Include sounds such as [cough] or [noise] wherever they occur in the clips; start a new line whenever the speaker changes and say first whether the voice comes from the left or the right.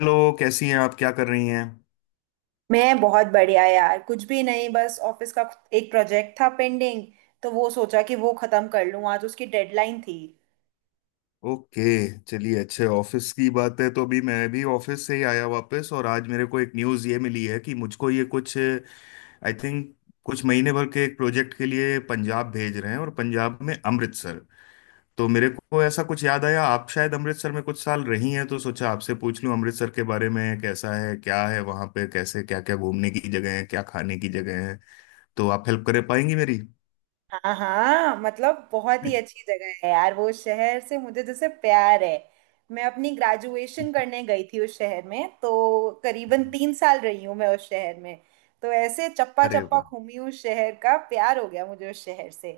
left: Hello, कैसी हैं आप? क्या कर रही हैं?
right: मैं बहुत बढ़िया यार। कुछ भी नहीं, बस ऑफिस का एक प्रोजेक्ट था पेंडिंग तो वो सोचा कि वो खत्म कर लूं। आज उसकी डेडलाइन थी।
left: ओके। चलिए, अच्छे ऑफिस की बात है। तो अभी मैं भी ऑफिस से ही आया वापस, और आज मेरे को एक न्यूज़ ये मिली है कि मुझको ये कुछ आई थिंक कुछ महीने भर के एक प्रोजेक्ट के लिए पंजाब भेज रहे हैं, और पंजाब में अमृतसर। तो मेरे को ऐसा कुछ याद आया, आप शायद अमृतसर में कुछ साल रही हैं, तो सोचा आपसे पूछ लूं अमृतसर के बारे में कैसा है, क्या है वहां पे, कैसे, क्या क्या घूमने की जगह है, क्या खाने की जगह है, तो आप हेल्प कर पाएंगी मेरी।
right: हाँ हाँ, मतलब बहुत ही अच्छी जगह है यार, वो शहर से मुझे जैसे प्यार है। मैं अपनी ग्रेजुएशन
left: [laughs]
right: करने गई थी उस शहर में, तो करीबन 3 साल रही हूँ मैं उस शहर में। तो ऐसे चप्पा
left: अरे
right: चप्पा
left: वाह।
right: घूमी, उस शहर का प्यार हो गया मुझे उस शहर से।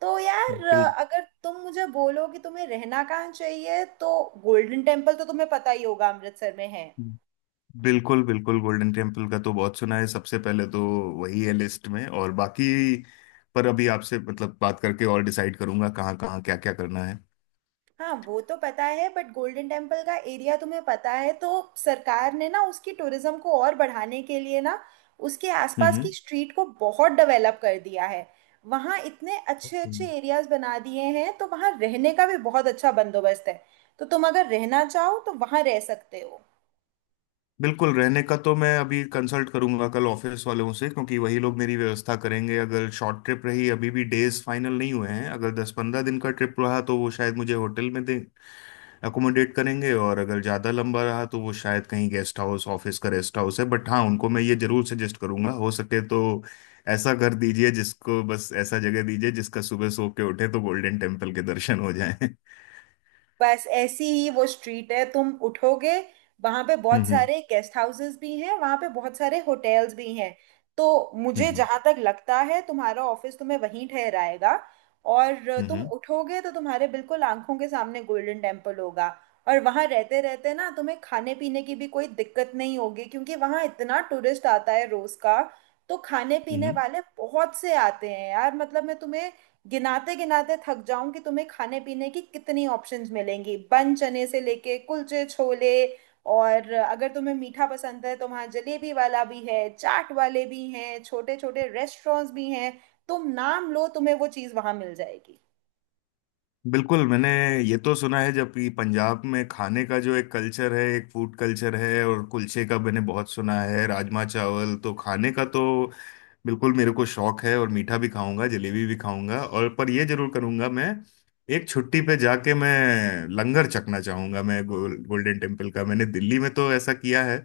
right: तो यार
left: बिल्कुल।
right: अगर तुम मुझे बोलो कि तुम्हें रहना कहाँ चाहिए तो गोल्डन टेम्पल तो तुम्हें पता ही होगा, अमृतसर में है।
left: बिल्कुल, बिल्कुल गोल्डन टेम्पल का तो बहुत सुना है। सबसे पहले तो वही है लिस्ट में, और बाकी पर अभी आपसे मतलब बात करके और डिसाइड करूंगा कहाँ कहाँ क्या क्या करना है।
right: हाँ वो तो पता है बट गोल्डन टेम्पल का एरिया तुम्हें पता है तो सरकार ने ना उसकी टूरिज्म को और बढ़ाने के लिए ना उसके
left: हम्म,
right: आसपास की स्ट्रीट को बहुत डेवलप कर दिया है। वहाँ इतने अच्छे
left: ओके।
right: अच्छे एरियाज बना दिए हैं तो वहाँ रहने का भी बहुत अच्छा बंदोबस्त है। तो तुम अगर रहना चाहो तो वहाँ रह सकते हो।
left: बिल्कुल, रहने का तो मैं अभी कंसल्ट करूंगा कल ऑफिस वालों से, क्योंकि वही लोग मेरी व्यवस्था करेंगे। अगर शॉर्ट ट्रिप रही, अभी भी डेज फाइनल नहीं हुए हैं, अगर 10-15 दिन का ट्रिप रहा तो वो शायद मुझे होटल में दें, अकोमोडेट करेंगे। और अगर ज़्यादा लंबा रहा तो वो शायद कहीं गेस्ट हाउस, ऑफिस का रेस्ट हाउस है। बट हाँ, उनको मैं ये जरूर सजेस्ट करूंगा, हो सके तो ऐसा घर दीजिए जिसको, बस ऐसा जगह दीजिए जिसका सुबह सो के उठे तो गोल्डन टेम्पल के दर्शन हो जाएं।
right: बस ऐसी ही वो स्ट्रीट है, तुम उठोगे। वहां पे बहुत
left: हम्म,
right: सारे गेस्ट हाउसेस भी हैं, वहां पे बहुत सारे होटल्स भी हैं। तो मुझे
left: हम्म,
right: जहां तक लगता है तुम्हारा ऑफिस तुम्हें वहीं ठहराएगा, और
left: हम्म,
right: तुम
left: हम्म,
right: उठोगे तो तुम्हारे बिल्कुल आंखों के सामने गोल्डन टेम्पल होगा। और वहां रहते रहते ना तुम्हें खाने पीने की भी कोई दिक्कत नहीं होगी, क्योंकि वहां इतना टूरिस्ट आता है रोज का। तो खाने पीने
left: हम्म।
right: वाले बहुत से आते हैं यार, मतलब मैं तुम्हें गिनाते गिनाते थक जाऊं कि तुम्हें खाने पीने की कितनी ऑप्शंस मिलेंगी, बन चने से लेके कुलचे छोले। और अगर तुम्हें मीठा पसंद है तो वहाँ जलेबी वाला भी है, चाट वाले भी हैं, छोटे छोटे रेस्टोरेंट्स भी हैं। तुम नाम लो, तुम्हें वो चीज़ वहाँ मिल जाएगी।
left: बिल्कुल। मैंने ये तो सुना है जबकि पंजाब में खाने का जो एक कल्चर है, एक फूड कल्चर है, और कुलचे का मैंने बहुत सुना है। राजमा चावल तो खाने का तो बिल्कुल मेरे को शौक है। और मीठा भी खाऊंगा, जलेबी भी खाऊंगा। और पर ये जरूर करूंगा मैं, एक छुट्टी पे जाके मैं लंगर चखना चाहूंगा मैं गोल्डन टेम्पल का। मैंने दिल्ली में तो ऐसा किया है,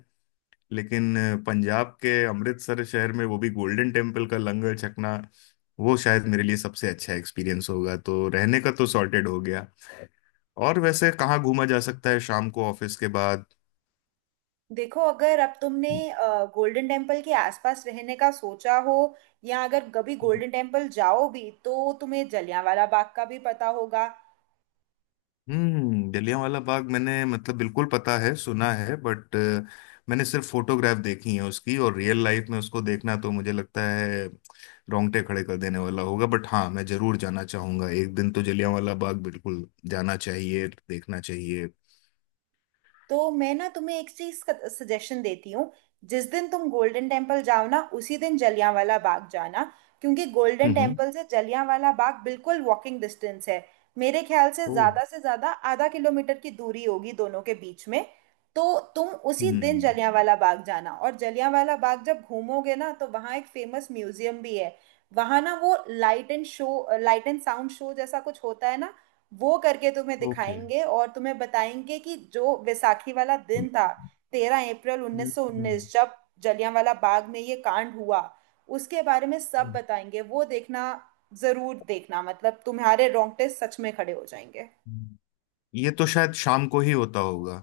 left: लेकिन पंजाब के अमृतसर शहर में वो भी गोल्डन टेम्पल का लंगर छकना, वो शायद मेरे लिए सबसे अच्छा एक्सपीरियंस होगा। तो रहने का तो सॉर्टेड हो गया, और वैसे कहाँ घूमा जा सकता है शाम को ऑफिस के बाद?
right: देखो, अगर अब तुमने गोल्डन टेम्पल के आसपास रहने का सोचा हो, या अगर कभी गोल्डन टेम्पल जाओ भी, तो तुम्हें जलियांवाला बाग का भी पता होगा।
left: हम्म। जलियांवाला बाग, मैंने मतलब बिल्कुल पता है, सुना है, बट मैंने सिर्फ फोटोग्राफ देखी है उसकी। और रियल लाइफ में उसको देखना तो मुझे लगता है रोंगटे खड़े कर देने वाला होगा। बट हाँ, मैं जरूर जाना चाहूंगा एक दिन, तो जलियांवाला बाग बिल्कुल जाना चाहिए, देखना चाहिए।
right: तो मैं ना तुम्हें एक चीज का सजेशन देती हूँ। जिस दिन तुम गोल्डन टेम्पल जाओ ना उसी दिन जलियांवाला बाग जाना, क्योंकि गोल्डन
left: हम्म।
right: टेम्पल से जलियांवाला बाग बिल्कुल वॉकिंग डिस्टेंस है। मेरे ख्याल
left: ओ।
right: से ज्यादा आधा किलोमीटर की दूरी होगी दोनों के बीच में। तो तुम उसी दिन
left: हम्म।
right: जलियांवाला बाग जाना, और जलियांवाला बाग जब घूमोगे ना तो वहाँ एक फेमस म्यूजियम भी है। वहाँ ना वो light and show, light and sound show जैसा कुछ होता है ना, वो करके तुम्हें
left: ओके।
right: दिखाएंगे और तुम्हें बताएंगे कि जो वैसाखी वाला
left: हम्म,
right: दिन था, तेरह अप्रैल उन्नीस सौ
left: हम्म,
right: उन्नीस जब जलियांवाला बाग में ये कांड हुआ, उसके बारे में सब
left: हम्म।
right: बताएंगे। वो देखना, जरूर देखना, मतलब तुम्हारे रोंगटे सच में खड़े हो जाएंगे।
left: हम्म। ये तो शायद शाम को ही होता होगा।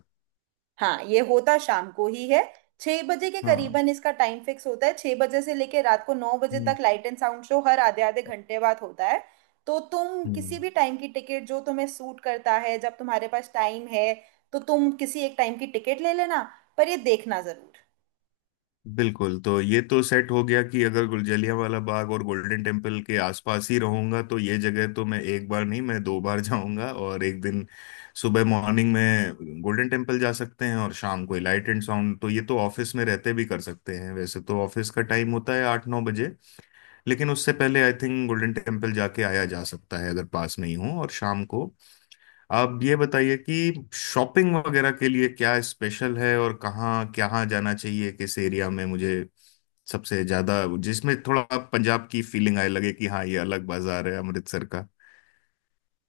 right: हाँ, ये होता शाम को ही है। 6 बजे के
left: हाँ।
right: करीबन इसका टाइम फिक्स होता है, 6 बजे से लेके रात को 9 बजे तक
left: हम्म,
right: लाइट एंड साउंड शो हर आधे आधे घंटे बाद होता है। तो तुम
left: हम्म।
right: किसी भी टाइम की टिकट, जो तुम्हें सूट करता है जब तुम्हारे पास टाइम है, तो तुम किसी एक टाइम की टिकट ले लेना, पर ये देखना जरूर।
left: बिल्कुल, तो ये तो सेट हो गया कि अगर जलियांवाला बाग और गोल्डन टेम्पल के आसपास ही रहूंगा तो ये जगह तो मैं एक बार नहीं, मैं दो बार जाऊंगा। और एक दिन सुबह मॉर्निंग में गोल्डन टेम्पल जा सकते हैं, और शाम को लाइट एंड साउंड तो ये तो ऑफिस में रहते भी कर सकते हैं। वैसे तो ऑफिस का टाइम होता है 8-9 बजे, लेकिन उससे पहले आई थिंक गोल्डन टेम्पल जाके आया जा सकता है अगर पास नहीं हो। और शाम को आप ये बताइए कि शॉपिंग वगैरह के लिए क्या स्पेशल है, और कहाँ कहाँ जाना चाहिए, किस एरिया में मुझे सबसे ज्यादा जिसमें थोड़ा पंजाब की फीलिंग आए, लगे कि हाँ ये अलग बाजार है अमृतसर का।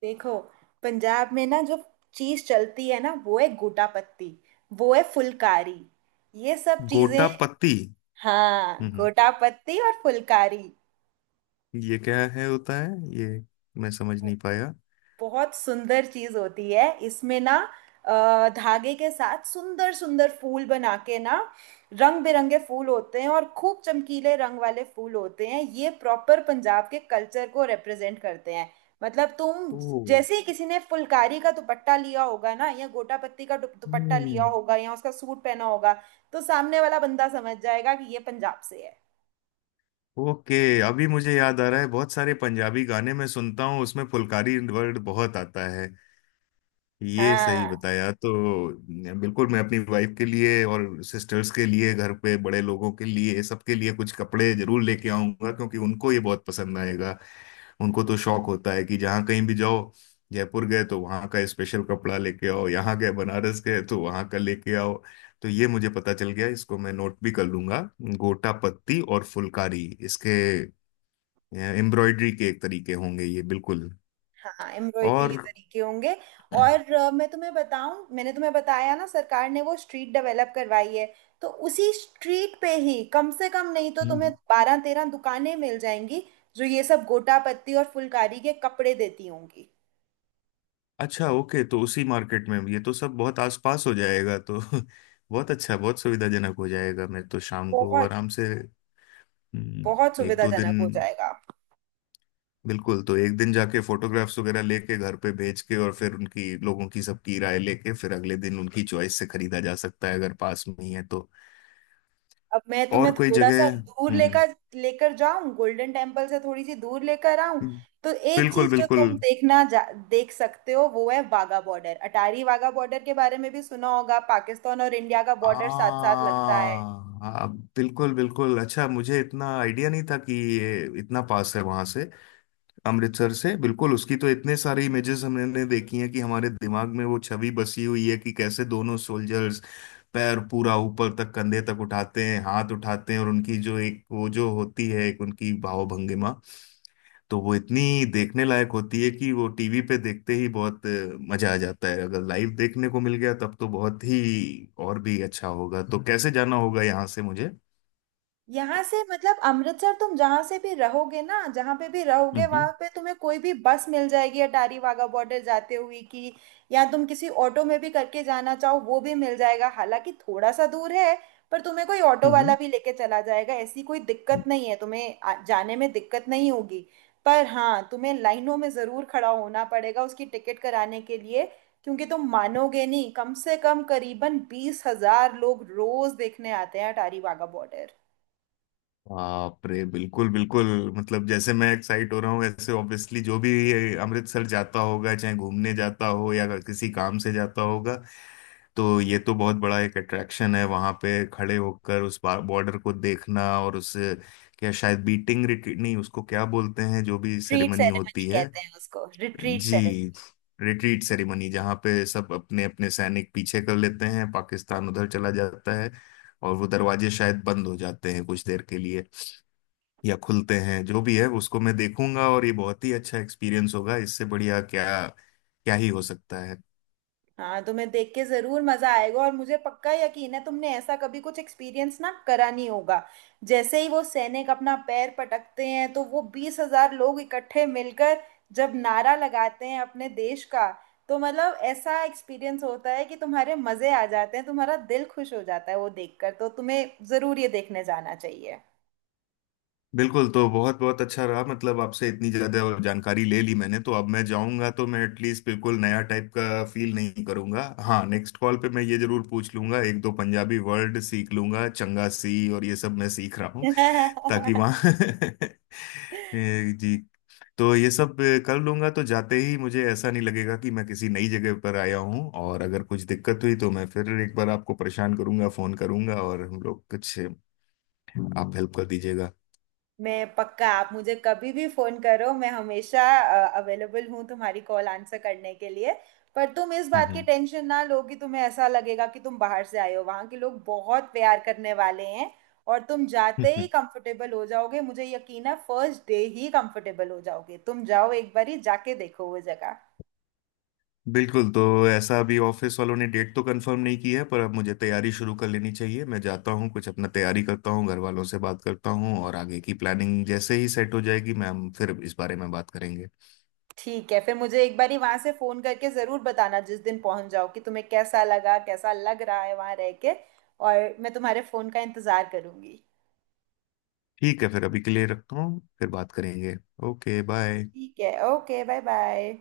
right: देखो, पंजाब में ना जो चीज चलती है ना वो है गोटा पत्ती, वो है फुलकारी, ये सब चीजें।
left: गोटापत्ती।
right: हाँ,
left: हम्म।
right: गोटा पत्ती और फुलकारी
left: ये क्या है, होता है ये? मैं समझ नहीं पाया।
right: बहुत सुंदर चीज होती है। इसमें ना अ, धागे के साथ सुंदर सुंदर फूल बना के ना, रंग बिरंगे फूल होते हैं, और खूब चमकीले रंग वाले फूल होते हैं, ये प्रॉपर पंजाब के कल्चर को रिप्रेजेंट करते हैं। मतलब तुम जैसे ही किसी ने फुलकारी का दुपट्टा लिया होगा ना, या गोटा पत्ती का दुप-
left: ओ।
right: दुपट्टा लिया होगा, या उसका सूट पहना होगा, तो सामने वाला बंदा समझ जाएगा कि ये पंजाब से है।
left: ओके। अभी मुझे याद आ रहा है, बहुत सारे पंजाबी गाने मैं सुनता हूँ, उसमें फुलकारी वर्ड बहुत आता है। ये सही
right: हाँ
left: बताया तो। बिल्कुल, मैं अपनी वाइफ के लिए और सिस्टर्स के लिए, घर पे बड़े लोगों के लिए, सबके लिए कुछ कपड़े जरूर लेके आऊंगा, क्योंकि उनको ये बहुत पसंद आएगा। उनको तो शौक होता है कि जहाँ कहीं भी जाओ, जयपुर गए तो वहाँ का स्पेशल कपड़ा लेके आओ, यहाँ गए, बनारस गए तो वहाँ का लेके आओ। तो ये मुझे पता चल गया, इसको मैं नोट भी कर लूंगा, गोटा पत्ती और फुलकारी। इसके एम्ब्रॉयडरी के एक तरीके होंगे ये, बिल्कुल।
right: हाँ, एम्ब्रॉयडरी के
left: और
right: तरीके होंगे। और मैं तुम्हें बताऊं, मैंने तुम्हें बताया ना सरकार ने वो स्ट्रीट डेवलप करवाई है, तो उसी स्ट्रीट पे ही कम से कम नहीं तो तुम्हें
left: हम्म।
right: 12-13 दुकानें मिल जाएंगी, जो ये सब गोटा पत्ती और फुलकारी के कपड़े देती होंगी।
left: अच्छा, ओके, तो उसी मार्केट में ये तो सब बहुत आसपास हो जाएगा तो [laughs] बहुत अच्छा, बहुत सुविधाजनक हो जाएगा। मैं तो शाम को
right: बहुत
left: आराम से
right: बहुत
left: हम्म, एक दो
right: सुविधाजनक हो
left: दिन,
right: जाएगा।
left: बिल्कुल, तो एक दिन जाके फोटोग्राफ्स वगैरह लेके घर पे भेज के और फिर उनकी, लोगों की, सबकी राय लेके फिर अगले दिन उनकी चॉइस से खरीदा जा सकता है, अगर पास में ही है तो।
right: अब मैं
left: और
right: तुम्हें
left: कोई
right: थोड़ा सा
left: जगह?
right: दूर
left: हम्म,
right: लेकर लेकर जाऊं, गोल्डन टेम्पल से थोड़ी सी दूर लेकर आऊं।
left: हम्म,
right: तो एक
left: बिल्कुल,
right: चीज जो
left: बिल्कुल।
right: तुम देख सकते हो वो है वाघा बॉर्डर। अटारी वाघा बॉर्डर के बारे में भी सुना होगा, पाकिस्तान और इंडिया का
left: आ,
right: बॉर्डर साथ साथ लगता है।
left: आ, बिल्कुल, बिल्कुल, अच्छा मुझे इतना आइडिया नहीं था कि ये इतना पास है वहां से, अमृतसर से। बिल्कुल, उसकी तो इतने सारे इमेजेस हमने देखी हैं कि हमारे दिमाग में वो छवि बसी हुई है कि कैसे दोनों सोल्जर्स पैर पूरा ऊपर तक, कंधे तक उठाते हैं, हाथ उठाते हैं, और उनकी जो एक वो जो होती है एक उनकी भावभंगिमा, तो वो इतनी देखने लायक होती है कि वो टीवी पे देखते ही बहुत मजा आ जाता है। अगर लाइव देखने को मिल गया तब तो बहुत ही और भी अच्छा होगा। तो हम्म, कैसे जाना होगा यहाँ से मुझे?
right: यहाँ से मतलब अमृतसर तुम जहां से भी रहोगे ना, जहां पे भी रहोगे
left: हम्म।
right: वहां पे तुम्हें कोई भी बस मिल जाएगी अटारी वाघा बॉर्डर जाते हुए कि, या तुम किसी ऑटो में भी करके जाना चाहो वो भी मिल जाएगा, हालांकि थोड़ा सा दूर है। पर तुम्हें कोई ऑटो वाला भी लेके चला जाएगा, ऐसी कोई दिक्कत
left: हम्म।
right: नहीं है, तुम्हें जाने में दिक्कत नहीं होगी। पर हाँ, तुम्हें लाइनों में जरूर खड़ा होना पड़ेगा उसकी टिकट कराने के लिए, क्योंकि तुम मानोगे नहीं, कम से कम करीबन 20,000 लोग रोज देखने आते हैं अटारी वाघा बॉर्डर।
left: बाप रे, बिल्कुल, बिल्कुल, मतलब जैसे मैं एक्साइट हो रहा हूँ, ऐसे ऑब्वियसली जो भी ये अमृतसर जाता होगा, चाहे घूमने जाता हो या किसी काम से जाता होगा, तो ये तो बहुत बड़ा एक अट्रैक्शन है वहां पे, खड़े होकर उस बॉर्डर को देखना। और उस क्या, शायद बीटिंग रिट्रीट, नहीं, उसको क्या बोलते हैं, जो भी
right: रिट्रीट
left: सेरेमनी
right: सेरेमनी
left: होती है।
right: कहते हैं उसको, रिट्रीट
left: जी,
right: सेरेमनी।
left: रिट्रीट सेरेमनी, जहाँ पे सब अपने अपने सैनिक पीछे कर लेते हैं, पाकिस्तान उधर चला जाता है, और वो दरवाजे शायद बंद हो जाते हैं कुछ देर के लिए, या खुलते हैं, जो भी है उसको मैं देखूंगा, और ये बहुत ही अच्छा एक्सपीरियंस होगा। इससे बढ़िया क्या क्या ही हो सकता है।
right: हाँ, तुम्हें देख के जरूर मजा आएगा, और मुझे पक्का यकीन है तुमने ऐसा कभी कुछ एक्सपीरियंस ना करा नहीं होगा। जैसे ही वो सैनिक अपना पैर पटकते हैं तो वो 20,000 लोग इकट्ठे मिलकर जब नारा लगाते हैं अपने देश का, तो मतलब ऐसा एक्सपीरियंस होता है कि तुम्हारे मजे आ जाते हैं, तुम्हारा दिल खुश हो जाता है वो देखकर, तो तुम्हें जरूर ये देखने जाना चाहिए।
left: बिल्कुल, तो बहुत बहुत अच्छा रहा, मतलब आपसे इतनी ज़्यादा जानकारी ले ली मैंने, तो अब मैं जाऊंगा तो मैं एटलीस्ट बिल्कुल नया टाइप का फील नहीं करूंगा। हाँ, नेक्स्ट कॉल पे मैं ये जरूर पूछ लूंगा, एक दो पंजाबी वर्ड सीख लूंगा, चंगा सी और ये सब मैं सीख रहा हूँ ताकि वहाँ [laughs]
right: [laughs]
left: जी, तो ये सब कर लूंगा तो जाते ही मुझे ऐसा नहीं लगेगा कि मैं किसी नई जगह पर आया हूँ। और अगर कुछ दिक्कत हुई तो मैं फिर एक बार आपको परेशान करूंगा, फोन करूंगा, और हम लोग कुछ, आप हेल्प कर दीजिएगा।
right: मैं पक्का, आप मुझे कभी भी फोन करो, मैं हमेशा अवेलेबल हूँ तुम्हारी कॉल आंसर करने के लिए। पर तुम इस बात की
left: हम्म,
right: टेंशन ना लो कि तुम्हें ऐसा लगेगा कि तुम बाहर से आए हो, वहाँ के लोग बहुत प्यार करने वाले हैं, और तुम जाते ही
left: हम्म।
right: कंफर्टेबल हो जाओगे, मुझे यकीन है फर्स्ट डे ही कंफर्टेबल हो जाओगे। तुम जाओ, एक बारी जाके देखो वो जगह।
left: [laughs] बिल्कुल, तो ऐसा अभी ऑफिस वालों ने डेट तो कंफर्म नहीं की है, पर अब मुझे तैयारी शुरू कर लेनी चाहिए। मैं जाता हूँ, कुछ अपना तैयारी करता हूँ, घर वालों से बात करता हूँ, और आगे की प्लानिंग जैसे ही सेट हो जाएगी मैम, फिर इस बारे में बात करेंगे।
right: ठीक है, फिर मुझे एक बारी वहां से फोन करके जरूर बताना जिस दिन पहुंच जाओ, कि तुम्हें कैसा लगा, कैसा लग रहा है वहां रह के, और मैं तुम्हारे फोन का इंतजार करूंगी।
left: ठीक है, फिर अभी के लिए रखता हूँ, फिर बात करेंगे। Okay, bye.
right: ठीक है, ओके बाय बाय।